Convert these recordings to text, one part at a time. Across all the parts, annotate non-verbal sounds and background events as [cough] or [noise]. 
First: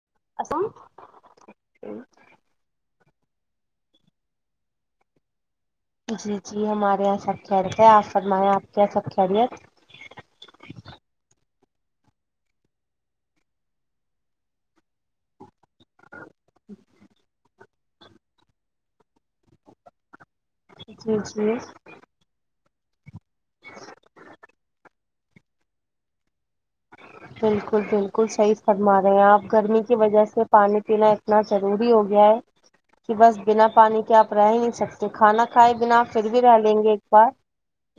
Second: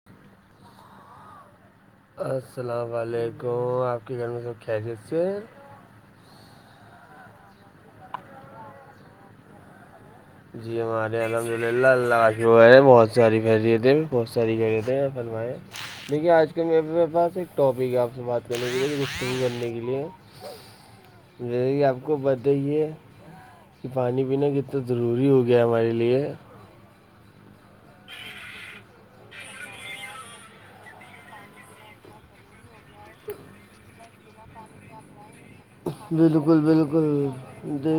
ہاں اس السلام علیکم آپ کے گھر میں س خیرییت سے جی جی ہمارے یہاں سب خیریت ہے آپ فرمائیں آپ کے یہاں سب خیریت جی ہمارے الحمد للہ اللہ آش بہت ساری فیریتیں بہت ساری فیریت ہیں فرما دیکھیے آج کے میرے پاس ایک ٹاپک ہے آپ سے بات کرنے کے لیے گگی کرنے کے لیے جی جی مے آپ کو باتہ یہ ہے کہ پانی پینا کنے ضروری ہو گیا ہمارے لیے بالکل بالکل صحیح گما رہے ہیں آپ گرمی کی وجہ سے پانی پینا اتنا ضروری ہو گیا ہے کہ بس بنا پانی کے آپ رہ ہی نہیں سکتے کھانا کھائے بنا پھر بھی رہ بالکل لیں گے ایک بالکل بار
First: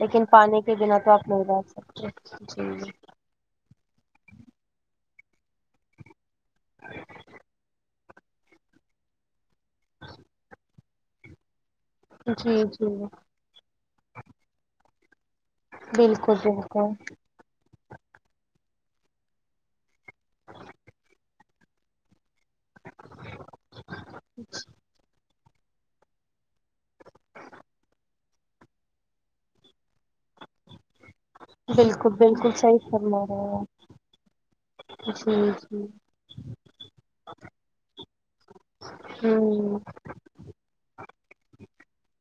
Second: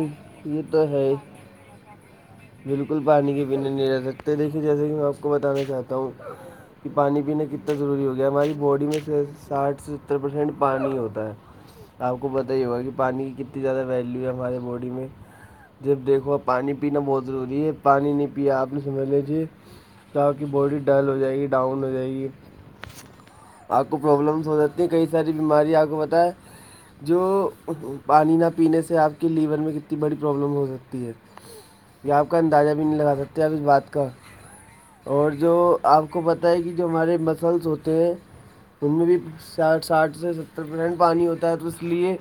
لیکن پانی یہ کے بنا ہے تو آپ نہیں ڈال سکتے جی بالکل پانی کے پینے نہیں رہ سکتے دیکھیے جیسے کہ میں آپ کو بتانا چاہتا ہوں کہ پانی پینا کتنا ضروری ہو گیا ہماری باڈی میں سے ساٹھ سے ستر پرسینٹ پانی ہوتا ہے آپ کو بتا جی یہ ہوا جی کہ پانی کی کتنی زیادہ ویلو ہے ہمارے باڈی میں جب دھو بالکل آپ پانی بالکل پینا بہت ضروری ہے پانی نہیں پیا آپ نے سمجھ لیجے تہ باڈی ڈل ہو جائے گی ڈاؤن ہو جائے گی آپ کو پرابلمس ہو جاتی ہیں کئی ساری بیماری آپ کو بت ہے جو پانی نہ پینے سے آپ کے لیور میں کتنی بڑی پرابلم ہو سکتی ہے بالکل آپ کا بالکل اندازہ بھی صحیح نہیں لگا فرما سکتے رہے آپ ہیں اس بات کا آپ اور جی جو جی آپ کو پت ہے کہ جو ہمارے مسلس ہوتے ہیں ان میں بھی ہوں ساٹھ ساٹھ سے ستر پرسنٹ پانی ہوتا ہے تو لیئے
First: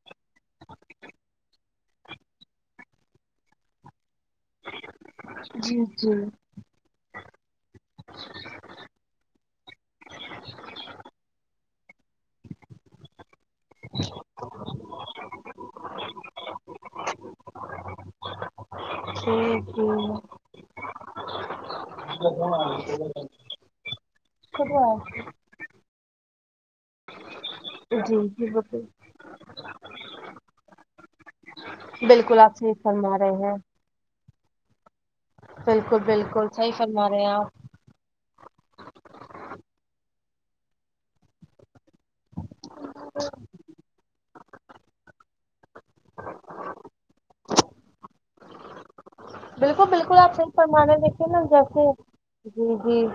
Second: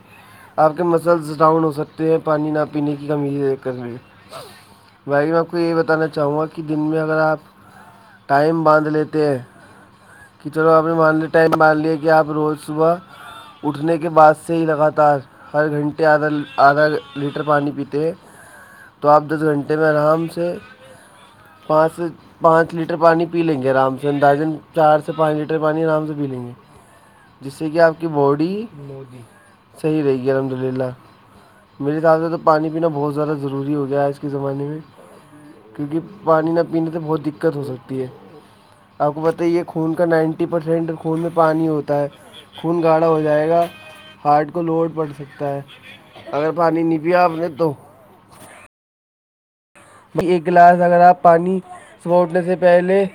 آپ کے مسلز ڈاؤن ہو سکتے ہیں پانی نہ پینے کی کمی دیک کر بھائی میں آپ کو یہ جی بتانا جی چاہوں گا کہ کی دن میں اگر آپ ٹائم باندھ لیتے ہیں کہ چلو آپ نے مان لیا ٹائم مان لیا کہ آپ روز صبح اٹھنے کے بعد سے ہی لگاتار ہر گھنٹے آدھا آدھا لیٹر پانی پیتے ہیں تو آپ دس جی گھنٹے میں آرام سے پانچ سے پانچ لیٹر پانی پی لیں گے آرام سے اندازن جی چار سے پانچ لیٹر پانی آرام سے پی لیں گے جس سے کہ آپ جی کی جی باڈی بالکل صحیح رہے گی الحمد للہ میرے حساب سے تو بالکل آپ پانی صحیح پینا بہت فرما زیادہ رہے ہیں ضروری ہو گیا ہے آج کے زمانے میں کیونکہ بالکل بالکل پانی نہ صحیح پینے سے فرما رہے بہت ہیں دقت ہو آپ سکتی ہے آپ کو بتائیے خون کا نائنٹی پرسینٹ خون میں پانی ہوتا ہے خون گاڑھا ہو جائے گا ہارٹ کو لوڈ پڑ سکتا ہے اگر پانی نہیں پیا آپ نے تو بالکل بالل پ ایک گلاس اگر آپ پانی سوٹنے سے جی پہلے جی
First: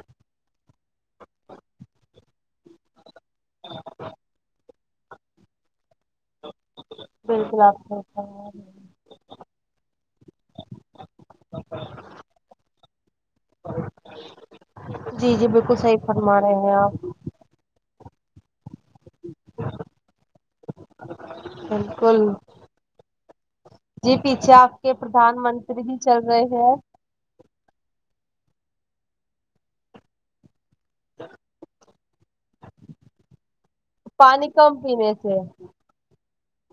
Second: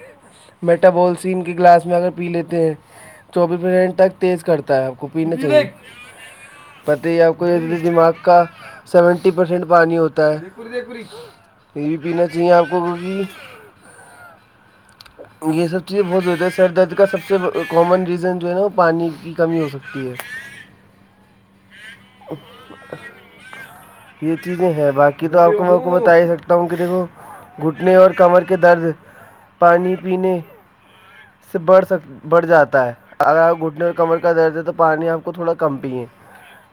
میٹبولسین کے گلاس میں اگر پی لیتے ہیں چوبیس منٹ تک تیز کرتا ہے کوپی نہ چلا پت ہی آپ بالکل کوئی صحیح دماغ کا فرما رہے سیونٹی پرسینٹ پانی ہوتا ہے یہ بھی پینا چاہیے آپ کو کوکی ا یہ سب چیزیں بہت ہوتا ہے سر ہیں درد آپ کا سب اس سے کامن ریزن جو ہے نا وہ پانی کی کمی ہو سکتی ہے بالکل ہ جی [unintelligible] یہ پیچھے چیزیں آپ ہے کے باقی تو پردھان آپ کو میں منتری کو جی بتا چل ہی رہے سکتا ہوں ہیں کسی کو گھٹنے اور کمر کے درد پانیانی پینے سے بڑھ سکتے بڑھ جاتا ہے اگر آپ گھٹنے اور کمر کا پانی درد ہے تو کم پانی پینے آپ کو سے تھوڑا کم پیے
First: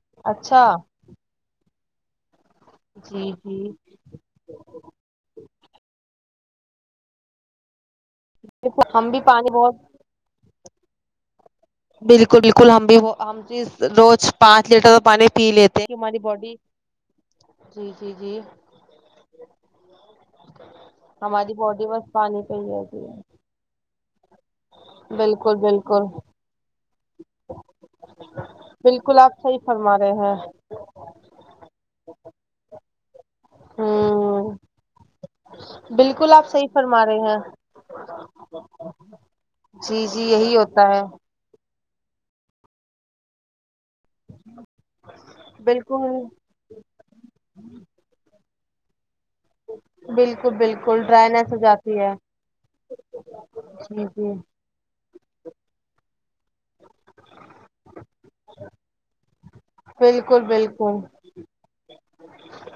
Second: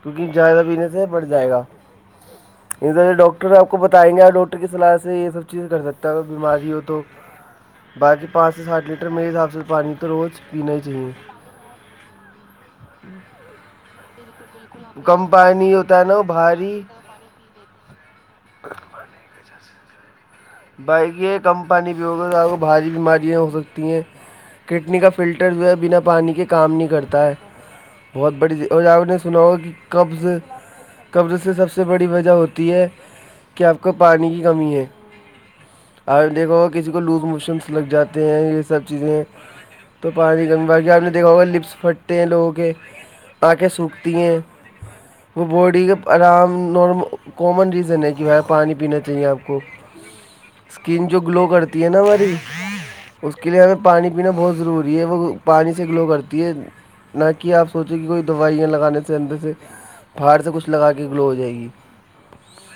کیونکہ جیادہ اچھا پینے سے بڑھ جائے گا ادھر جی ڈاکٹر ہے آپ جی کو بتائیں گے آپ ڈاکٹر ڈٹر کی صلاح سے یہ سب چیز کر سکتا ہے اگر بیماری ہو تو باقی پانچ سے دیکھو، ساٹھ لیٹر ہم م بھی حساب سے بہت پانی تو روز پینا ہی چاہیے بالکل بالکل ہم بھی ہم بھی روز پانچ لیٹر کم پانی پی لیتے ہوتا ہے نا ہماری وہ باڈی بھاری جی جی جی بائک یہ ہماری کم باڈی پانی بھی بس ہوگا پہ ہی بھاری رہتی ہے بیماریاں ہو سکتی ہیں کٹنی کا فلٹر بالکل جو ہے بنا بالکل پانی کے کام نہیں کرتا ہے بہت بڑی چیز اور جائےپ نے بالکل آپ سناؤ صحیح کہ فرما کبز رہے ہیں سے قبض سے سب سے بڑی وجہ ہوتی ہے کہ آپ کو پانی کی ہوں کمی ہے آ بالکل آپ صحیح دیکھو کسی کو فرما لوز رہے ہیں موشنس لگ جاتے ہیں یہ سب چیزیں جی تو جی پانی یہی کمی ہوتا باقی ہے آپ نے دیکھا ہوگا لپس پھٹتے ہیں لوگوں کے آ کے سوکھتی ہیں وہ باڈی کے بالکل آرام نارمل کامن ریزن ہے کہ وہ پانی پینا چاہیے آپ کو بالکل بالکل اسکن جو گلو ڈرائنیس ہو کرتی ہے جاتی نا ہماری اس کے لیے ہمیں جی پانی پینا جی بہت ضروری ہے وہ پانی سے گلو کرتی ہے نہ کہ آپ سوچیں کہ کوئی دوائیاں لگانے سے اندر سے بالکل پہاڑ سے کچھ لگا بالکل کے گلو ہو جائے گی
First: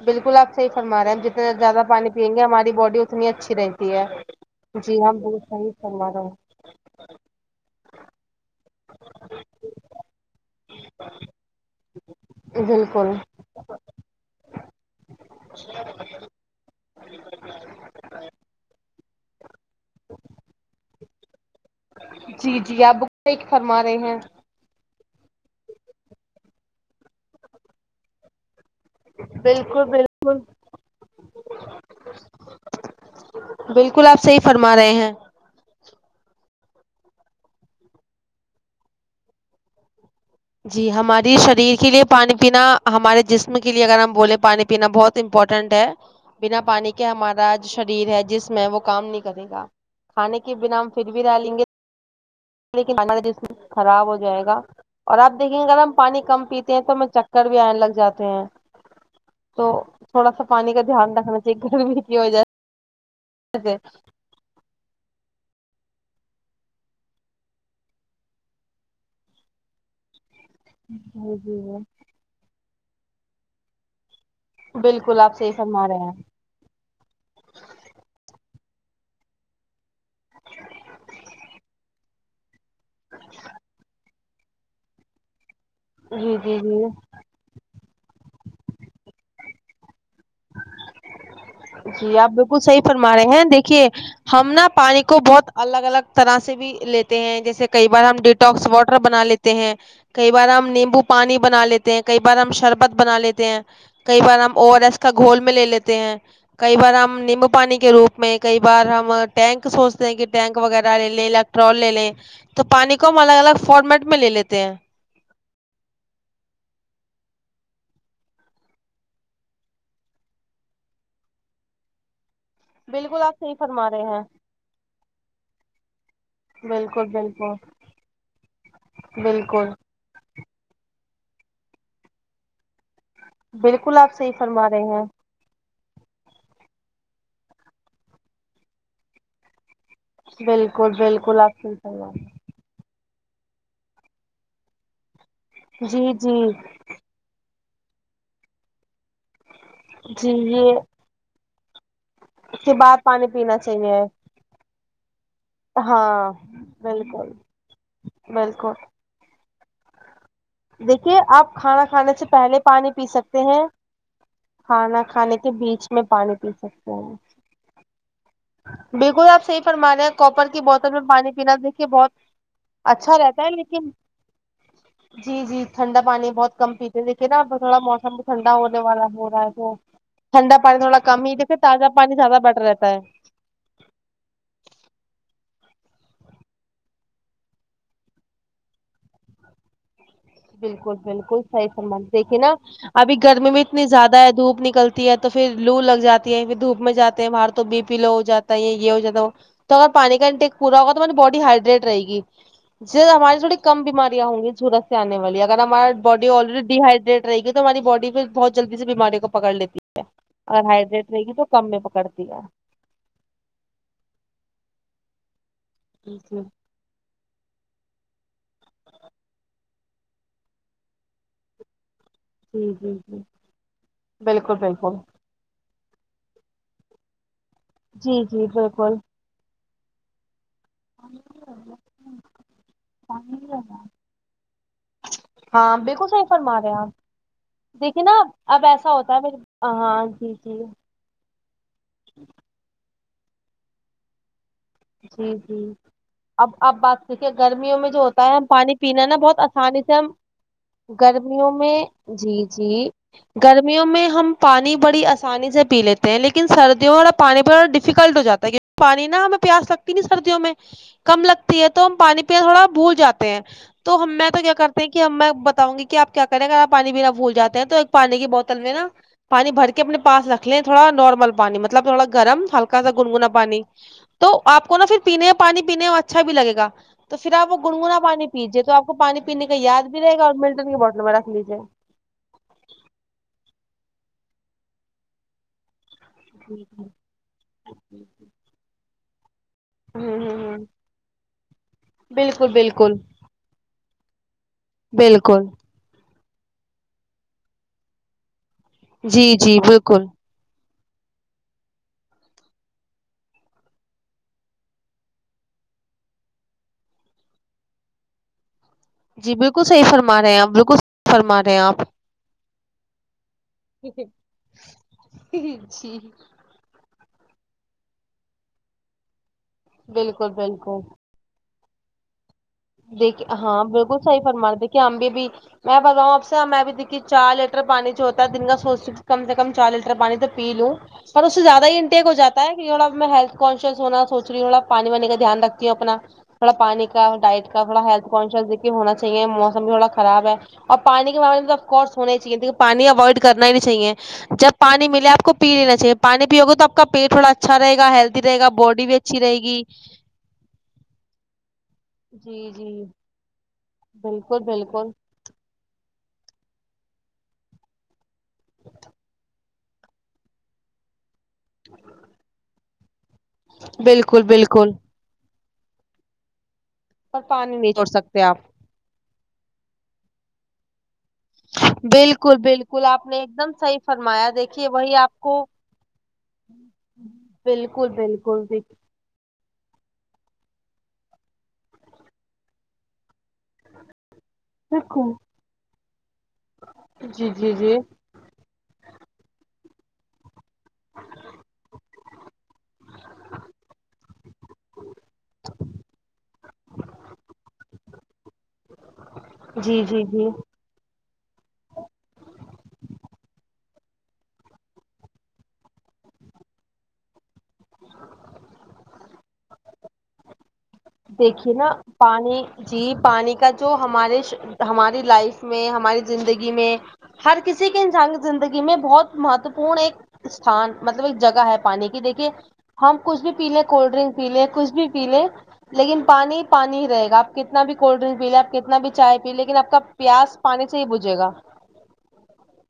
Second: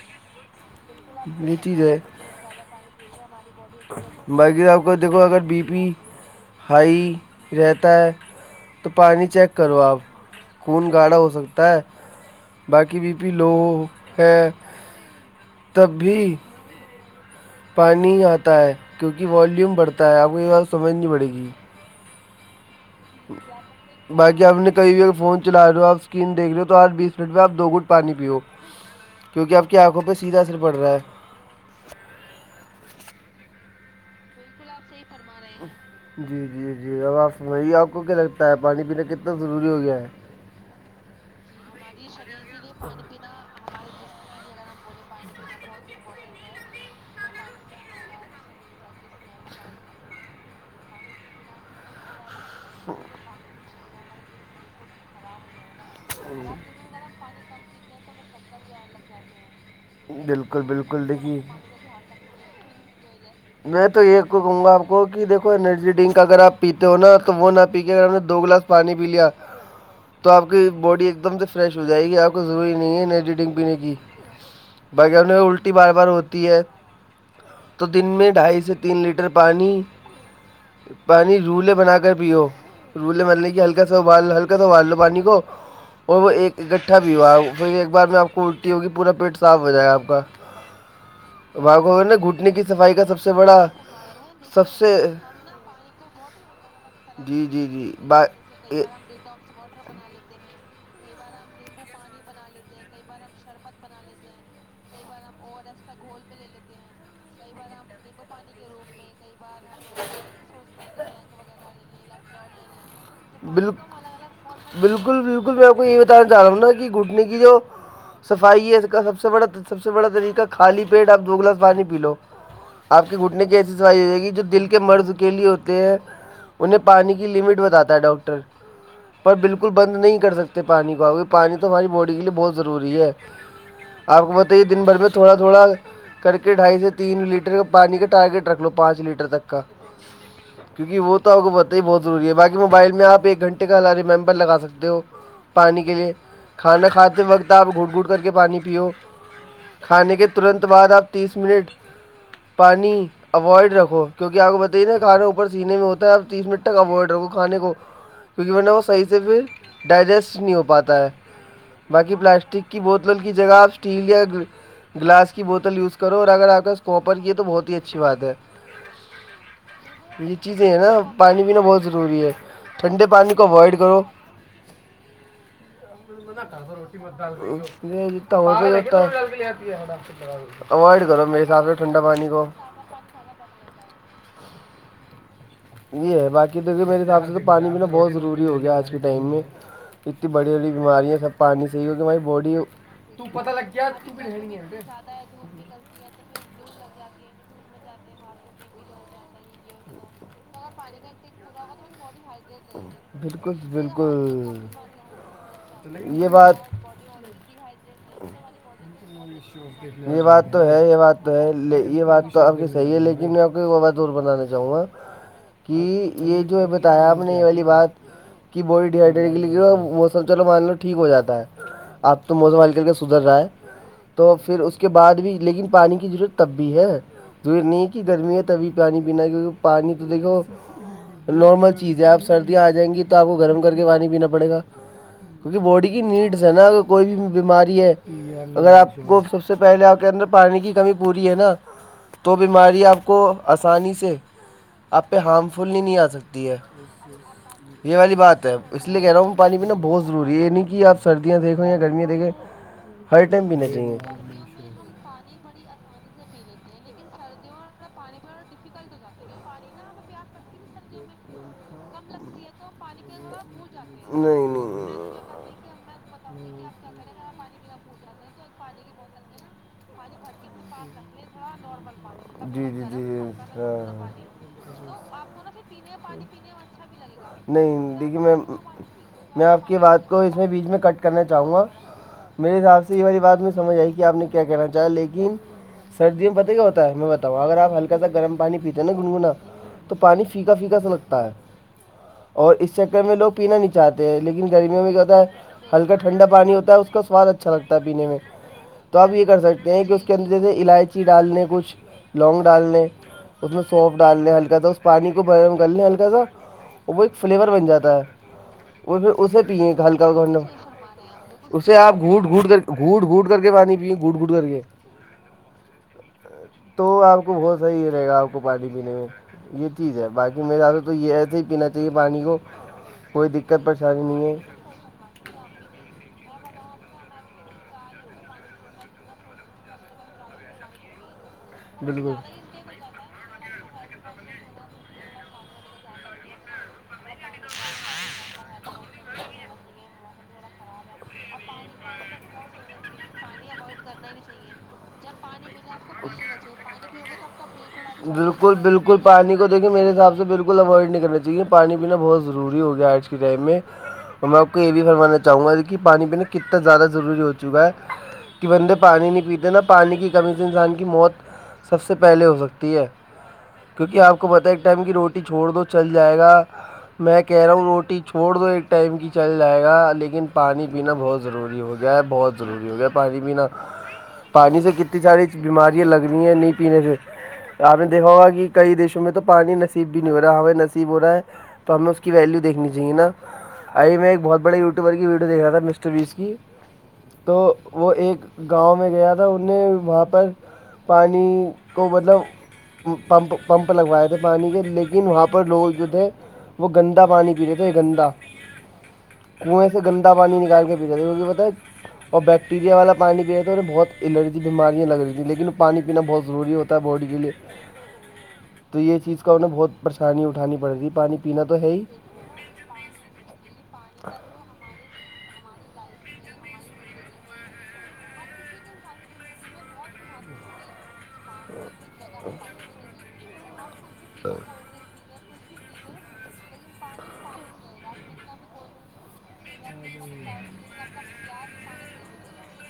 بالکل آپ صحی فرماے ہیں ہم جتنے یہ چیز زیادہ ہے پانی پئیں گے ہماری باڈی اتنی اچھی رہتی ہے باقی آپ کو جی ہم دیکھو اگر بت بی صحیح پی س رہا ہائی رہتا ہے تو پانی چیک کرو آپ خون گاڑھا ہو سکتا ہے ہیں باقی بالکل بی پی لو ہے تب بھی [unintelligible] پانی ہی آتا ہے کیونکہ والیوم بڑھتا ہے آپ کو یہ بات سمجھ نہیں پڑے گی جی جی آپ بک فرما رہے ہیں باقی اپنے کئی و فون چلا رہ ہو آپ اسکرین دیکھ رہ ہو تو آج بیس منٹ میں آپ دو گٹ پانی پیو کیونکہ آپ کی بالکل آنکھوں پہ بالکل سیدھا اثر پڑ رہا ہے بالکل آپ صحی فرما رہے ہیں جی جی جی اب آپ سمائیے آپ کو کیا لگتا ہے پانی پین کتنا ضروری ہو گیا ہے جی ہماری شریر کے لیے پانی پینا ہمارے جسم کے لیے اگر ہم بولیں پانی پینا بہت امپورٹنٹ ہے بنا پانی کے ہمارا جو شریر ہے جسم ہے وہ کام نہیں کرے گا کھانے کے بنا ہم پھر بھی رہ لیں گے لیکن کاا جسم خراب ہو جائے گا [unintelligible] اور آپ دیکیں گے اگر ہم پانی کم پیتے ہیں تو ہمیں چکر بھی آنے لگ جاتے ہیں تو تھوڑا سا بالکل پانی کا بالکل دھیان رکھنا دیکھیے چاہیے گرمی کی ہو جائے میں تو ایک کو کہوں گا آپ کو کہ دیکو انرجی ڈرنک اگر آ پیتے ہو نا تو وہ نہ پی کے اگر ہمپ نے دو گلاس پانی پی لیا تو آپ کی باڈی ایک جی جی دم سے فریش ہو جی جائے گی آپ کو ضروری نہیں ہے ن ایڈیٹنگ پینے کی بق بالکل ان آپ صحیح الٹی فرما بار بار رہے ہوتی ہے تو دن میں ڈھائی سے تین لیٹر پانی رولے بنا کر پیو رے مرنے کہ ہلکا ابالو ہلکا سا ابال لو پانی کو ہیں اور وہ جی جی ایک جی اکٹھا بھی ہوا پھر ایک بار میں آپ کو الٹی ہوگی پورا پیٹ صاف ہو جائے گا آپ کا بگ نے گھٹنے کی صفائی پرر کا سب مارے سے ہیں بڑا دیکھیے ہم نا سب سے پانی کو بہت الگ الگ طرح سے بھی لیتے ہیں جی جی جیسے کئی جی بار ہم با ڈیٹاکس واٹر بنا لیتے ہیں کئی بار ہم نیمبو پانی بنا لیتے ہیں کئی بار ہم شربت بنا لیتے ہیں کئی بار ن ہم او ایس گھول میں لے لیتے ہیں کئی بار ہم نمب پانی کے روپ میں کئی بار ہم ٹینک سوچتے ہیں کہ ٹینک وغیرہ لے لیں الیکٹرول لے لیں تو پانی کو ہم الگ الگ بل فارمیٹ میں لے لیتے ہیں بالکل بالکل میں آپ کو یہ بتانا چاہ رہ ہوں نا کہ گھٹنے کی جو صفائی ہے اس کا سب سے بڑا سب سے بڑا طریقہ خالی پیٹ آپ دو گلاس پانی پی لو آپ کے بالکل گھٹنے صحیح کی ایسی فرما صفائی رہے ہوائے ہیں گی جو دل کے مرض کے لیے ہوتے ہیں انہیں بالکل پانی کی بالکل لمٹ بتاتا ہے ڈاکٹر پر بالکل بند نہیں کر سکتا پانی پاؤ گے پانی تو ہماری باڈی کے لیے بہت ضروری ہے بالکل آپ صحیح کو بتائیے فرما رہے دن بھر ہیں میں تھوڑا تھوڑا کر کے ڈھائی سے تین لیٹر کا پانی کا ٹارگیٹ رکھ لو پانچ لیٹر تک بالکل کیونکہ وہ تو آ بالکل کو آپ صحیح پت ہی بہت فرما ضروری رہے ہے باقی موبائل میں آپ ایک گھنٹے کا ریممبر لگا سکتے ہو پانی کے لئے ہیں جی جی کھانا کھاتے وقت آپ گھٹ گھٹ کر کے پانی پیو کھانے کے جی ترنت یہ بعد آپ تیس منٹ اس کے پانی بعد پینا اوائڈ چاہیے رکھو کیوںک آپ کو بتائیےا کھانا اوپر سینے میں ہوتا ہے اپ ہاں تیس منٹ تک اوائڈ رکھو بالکل کھانے کو کیونکہ میں نے بالکل وہ صحیح سے پھر ڈائجیسٹ نہیں ہو پا پاتا ہے دیکھیے آپ کھانا کھانے باقی سے پہلے پلاسٹک کی پانی پی بوتل کی سکتے جگہ ہیں آپ اسٹیل یا کھانا گلاس کھانے کی کے بوتل بیچ یوز میں کرو اور پانی اگر پی آپ کے سکتے کوپر کی ہیں ہے تو بہت ہی اچھی بات ہے بالکل آپ صحی فرمان رہے ہیں یہ کوپر کی چیزیں ہیں بوتل نا میں پانی پینا دیکھیے بہت ضروری ہے ٹھنڈے اچھا پانی رہتا کو ہے اوائڈ لیکن کرو جی جی ٹھنڈا پانی بہت کم پیتے ہیں دیکھیے نا ا تھوڑا یہ موسم بھی جتنا ہو ٹھنڈا سکے ہونے والا ہو رہا ہے تو اتنا ٹھنڈا پانی تھوڑا اوائڈ کرو کم ہی میرے دیکھر حساب سے تازہ ٹھنڈا پانی زیادہ کو بیٹر رہتا ہے یہ ہے باقی دیکے میرے حساب سے تو پانی پینا بہت ضروری ہو گیا آج کے ٹائم میں اتنی بڑی بڑی بالکل بیماریاں سب بالکل پانی صحیح سے ہی سمان کیونکہ ہماری دیکھیے نا باڈی ابھی گرمی میں اتنی زیادہ ہے دھوپ نکلتی ہے تو پھر لو لگ جاتی ہے پھر دھوپ میں جاتے ہیں باہر تو بی پی لو ہو جاتا ہے یہ ہو جاتا وہ تو اگر پانی کا انٹیک پور ہوگا تو مے بڈی ہائڈریٹ رہےی ج ہماری بالکل تھوڑی کم بالکل بیماریاں ہوں گی سورت آ والی اگر ہمار بڈی یہ بات آلریڈی ڈی ہائڈریٹ رہ گی تو ہماری باڈی پ بہت جلدی سے بیماری کوکڑ لیتی یہ بات تو اگر ہے یہ ہائڈریٹ بات رہے گی تو ہے کم میں یہ بات پکڑتی تو ہے اب ک صحی ہے لیکن میں آپ کو وبا دور بتانا چاہوں گا کہ جی جی یہ جو ہے بتایا آپ یہ والی بات کہ باڈی ڈییہائیڈریٹ لی موسم چلو مان لو ٹھیک ہو جاتا ہے اب تو موزوں جی مال کر کے جی سدھر جی رہا ہے تو بالکل پھر اس کے بالکل بعد بھی لیکن پانی کی ضرورت تب بھی ہے دور نہیں کی جی گرمی ہے جی تبھی بالکل پانی پینا کیکہ پانی تو دیکھو نارمل چیزیں آپ سردیاں آ جائیں گی تو آپ کو گرم کر کے پانی پینا پڑے گا کیونکہ ہاں باڈی کی بالکل صحیح نیڈس ہے فرما نا رہے ہیں ا آپ کوئی بھی بیماری ہے دیکھیے نا اب اگر ایسا آپ ہوتا ہے کو میرے سب پہلے آ ہاں کے اندر جی جی پانی کی کمی کو پوری ہے نا تو بیماری آپ کو آسانی سے آپ پہ ہارم فل ہی نہیں آ سکتی ہے آپ بات سیکھے گرمیوں میں یہ جو والی ہوتا ہے ہم بات پانی اس لیے پینا ہے کہہ نا رہا ہوں بہت پانی پینا آسانی سے بہت ہم ضروری ہے یہ نہیں کہ آپ سردیاں گرمیوں دیکھیں یا میں گرمیاں دیکھیں جی جی ہر ٹائم پینا گرمیوں میں چاہیے ہم پانی بڑی آسانی سے پی لیتے ہیں لیکن سردیوں والا پانی پہا ڈیفیکلٹ ہو جاتا ہے کیہ پانی نا ہمیں پیاس لگتی نہیں سردیوں میں کم لگتی ہے تو ہم پانی پنے تھوڑا بھول جاتے ہیں تو ہم میں تو کیا کرتے ہیں کہ ہم میں بتاؤں گی کہ آپ کیا کریں ہیں اگر آپ پانی بنا پھولاتے ہیں تو ایک پانی کی بوتل میں نا پانی بھر کے اپنے پاس رکھ لیں تھوڑا نارمل پانی مطلب تھوڑا گرم ہلکا سا گنگنا پانی تو آپ کو نا پھر پینے پانی پینے اچھا بھی لگےا تو پھر آ وہ نہیں گنگنا دیکھیے پانی میں پیجیے تو آپ کو کو پانی میں پینے کا آپ کی یاد بھی بات رہے کو گا اس اور میں بیچ ملٹن کی بوٹل کٹ میں کرنا رکھ چاہوں لیجیے گا میرے حساب سے یہ والی بات میں سمجھ آئی کہ آپ نے کیا کہنا چاہا لیکن سردی میں پت کیا ہوتا میں بتاؤںا اگر آ ہلک سا گرم پانی پیتے نا گنگنا تو پانی ہوں پیکا ہوں پھیکا سا لگتا ہے بالکل اور اس بالکل چکر میں لوگ پینا نے چاہتے ہیں لیکن گرمیوں میں بھی کہتا ہے بالکل ہلکا ٹھنڈا پانی ہوتا ہے اس کا سواد اچھا لگتا ہے پینے میں تو آپ یہ جی کر جی سکتے ہیں کہ اس بالکل کے اندر تھے الائچی ڈالنے کچھ لونگ ڈالنے اس میں سونف ڈالنے ہلکا سا اس پانی کو برم کر ل ہلکا سا وہ ایک فلیور بن جاتا ہے اور پھر جی اسے بالکل پیے صحیح ہلکا فرما رہے گ ہیں آپ بالکل صحیح فرما رہے ہیں اسے آپ گوٹ گڈ گ گوڈ گوڈ جی [unintelligible] تو آپ کو بہت صحیح رہے گا آپ کو پانی پینے میں یہ چیز ہے بالکل باقی میرے سے بالکل تو یہ ایسے ہی پینا چاہیے پانی کو کوئی دیکھیے ہاں دقت بالکل پریشانی صحی نہیں فرما ہے دیکھیے آمب بھی میں بتا رہ ہوں آپ سے میں بھی دیکھی چار لیٹر پانی جو ہوتا ہے دن کا سوچ سک کم سے کم چار لیٹر پانی ت [unintelligible] پی لوں پر اس سے زیادہ ہی انٹیک ہو بالکل جاتا ہے [unintelligible] تھوڑا میں ہیلتھانشیس ہونا سوچ رہی ہوں تھوا پانی وانی کا دھیان رکھتی ہوں اپنا تھوڑا پانی کا ڈائٹ کا تھوڑا ہیتھی د ہونا چاہی مسم بھی تھوڑا خراب ہے اور پانی کے بابے میں تو اف کورس ہونا ہی چاہیے لیکن پانی اوائڈ کرنا ہی چاہیے [unintelligible] جب پانی ملے آپ کو پی لینا چاہیے پانی پیو گے توپ کا پیٹ تھوڑا اچھا رہےا ہیلدی رہےا باڈی بھی اچھی رہےی ساب سے بالکل اوائڈ نہیں کرنا چاہیے پانی پینا بہت جی ضروری ہو جی گ آج کے ٹائم میں اور میں بالکل آپ کو یہ بھی بالکل فرمانا چاہوں گا کہ پانی پینے کتنا زیادہ ضروری ہو چکا ہے [unintelligible] کہ بندے پانی نہیں پیتے نا پانی کی کمی سے انسان کی موت سب سے پہلے ہو سکتی ہے کیونکہ آپ بالکل کو پتا ہے ایک بالکل ٹائم کی روٹی چھوڑ دو چل جائے گا پر میں کہہ رہا پانی ہوں نہیں روٹی سکتے چھوڑ آپ دو ایک ٹائم کی چل جائے گا لیکن پانی پینا بہت ضروری ہو گیا ہے بالکل بہت ضروری ہو بالکل گیا آپ نے پانی ایک پینا دم صحیح فرمایا پانی دیکھیے سے وہی کتنی آپ ساری کو بیماریاں لگ رہ ہیں نہیں پینے سے آپ نے بالکل دیکھا ہوگا بالکل کہ کئی دیشوں اس میں تو پانی نصیب بھی نہیں ہو رہا ہو نصب ہو رہا ہے تو ہمیں اس کی ویلیویکھ لیجیاہیے نا آئی میں ایک بہت بڑے یٹیوبر دیکھ کی ویڈیو دیک رہا تھا مٹر وس کی جی تو جی جی وہ ایک گاؤں میں گیا تھا ان نے وہاں پر [unintelligible] پانی کو مطلب [unintelligible] پمپ پمپ لگوائے تھے پانی کے لیکن وہاں پر لوگ جو تھے [unintelligible] وہ گندا پانی پی لیتے ہے گندا [unintelligible] کنویں سے جی جی گندا جی پانی نکال کے پی جا وہ کہ بتائے اور بیکٹیریا والا پانی پیا تو انہیں بہت الرجی بیماریا لگ رہی ہیں لیکن وہ پانی پینا بہت ضروری ہوتا ہے باڈی کے لیے تو یہ چیز کا نے بہت پریشانی اٹھانی پڑی دیکھیے نا پانی جی پانی کا جو ہمارے ہماری لائف میں ہماری زندگی میں ہر کسی کے انسان کی زندگی میں بہت مہتوپورن ایک استھان مطلب ایک جگہ ہے پانی کی دیکھیے ہم کچھ بھی پی لے کولڈ ڈرنک پی لے کچھ بھی پی لے [unintelligible] لیکن پانی پانی ہی رہےا آپ کتنا بھی کولڈ ڈرنک پی لے آپ کتنا بھی چائے پی لے لیکن آپ کا پیاس پانی سے ہی بجے گا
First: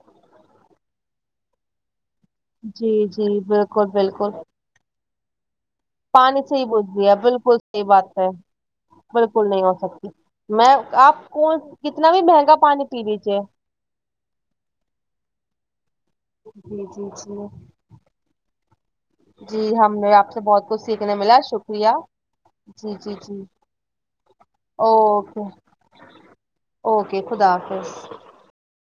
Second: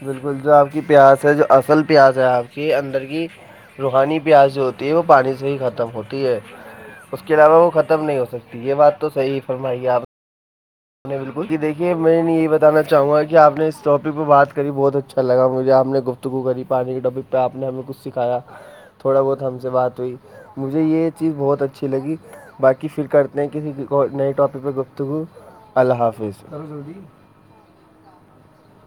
بالکل جو آپ کی پیاس ہے جو اصل پیاس ہے آپ کی جی اندر کی جی بالکل روحانی بالکل پیاز جو ہوتی ہے [unintelligible] وہ پانی سے ہی کھا [unintelligible] [unintelligible] خم ہوتی ہے پانی سے ہی بجھتی ہے اس کے بالکل علاوہ وہ صحیح ختم بات نہیں ہو ہے سکتی یہ بات تو صحیح بالکل نہیں ہو فرمائیے آپ [unintelligible] سکتی میں [unintelligible] بالکل کہ کون دیکھیے کتنا میں بھی یہ مہنگا بتانا پانی پی چاہوں گا کہ لیجیے آپ نے اس ٹاپک پہ بات کری بہت اچھا لگا مجھے آ نے گفت [unintelligible] گو کری جی پانی کے جی ڈبی پہ آپ نے جی ہمیں کچھ سکھایا تھوڑا بہت ہم جی سے بات نے ہوئی آپ سے بہت مجھے کچھ یہ سیکھنے چیز ملا بہت اچھی شکریہ لگی باقی جی پھر جی جی کرتے ہیں کسی نئے ٹاپک پہ گفتگو اوکے اللہ حافظ اوکے خدا حافظ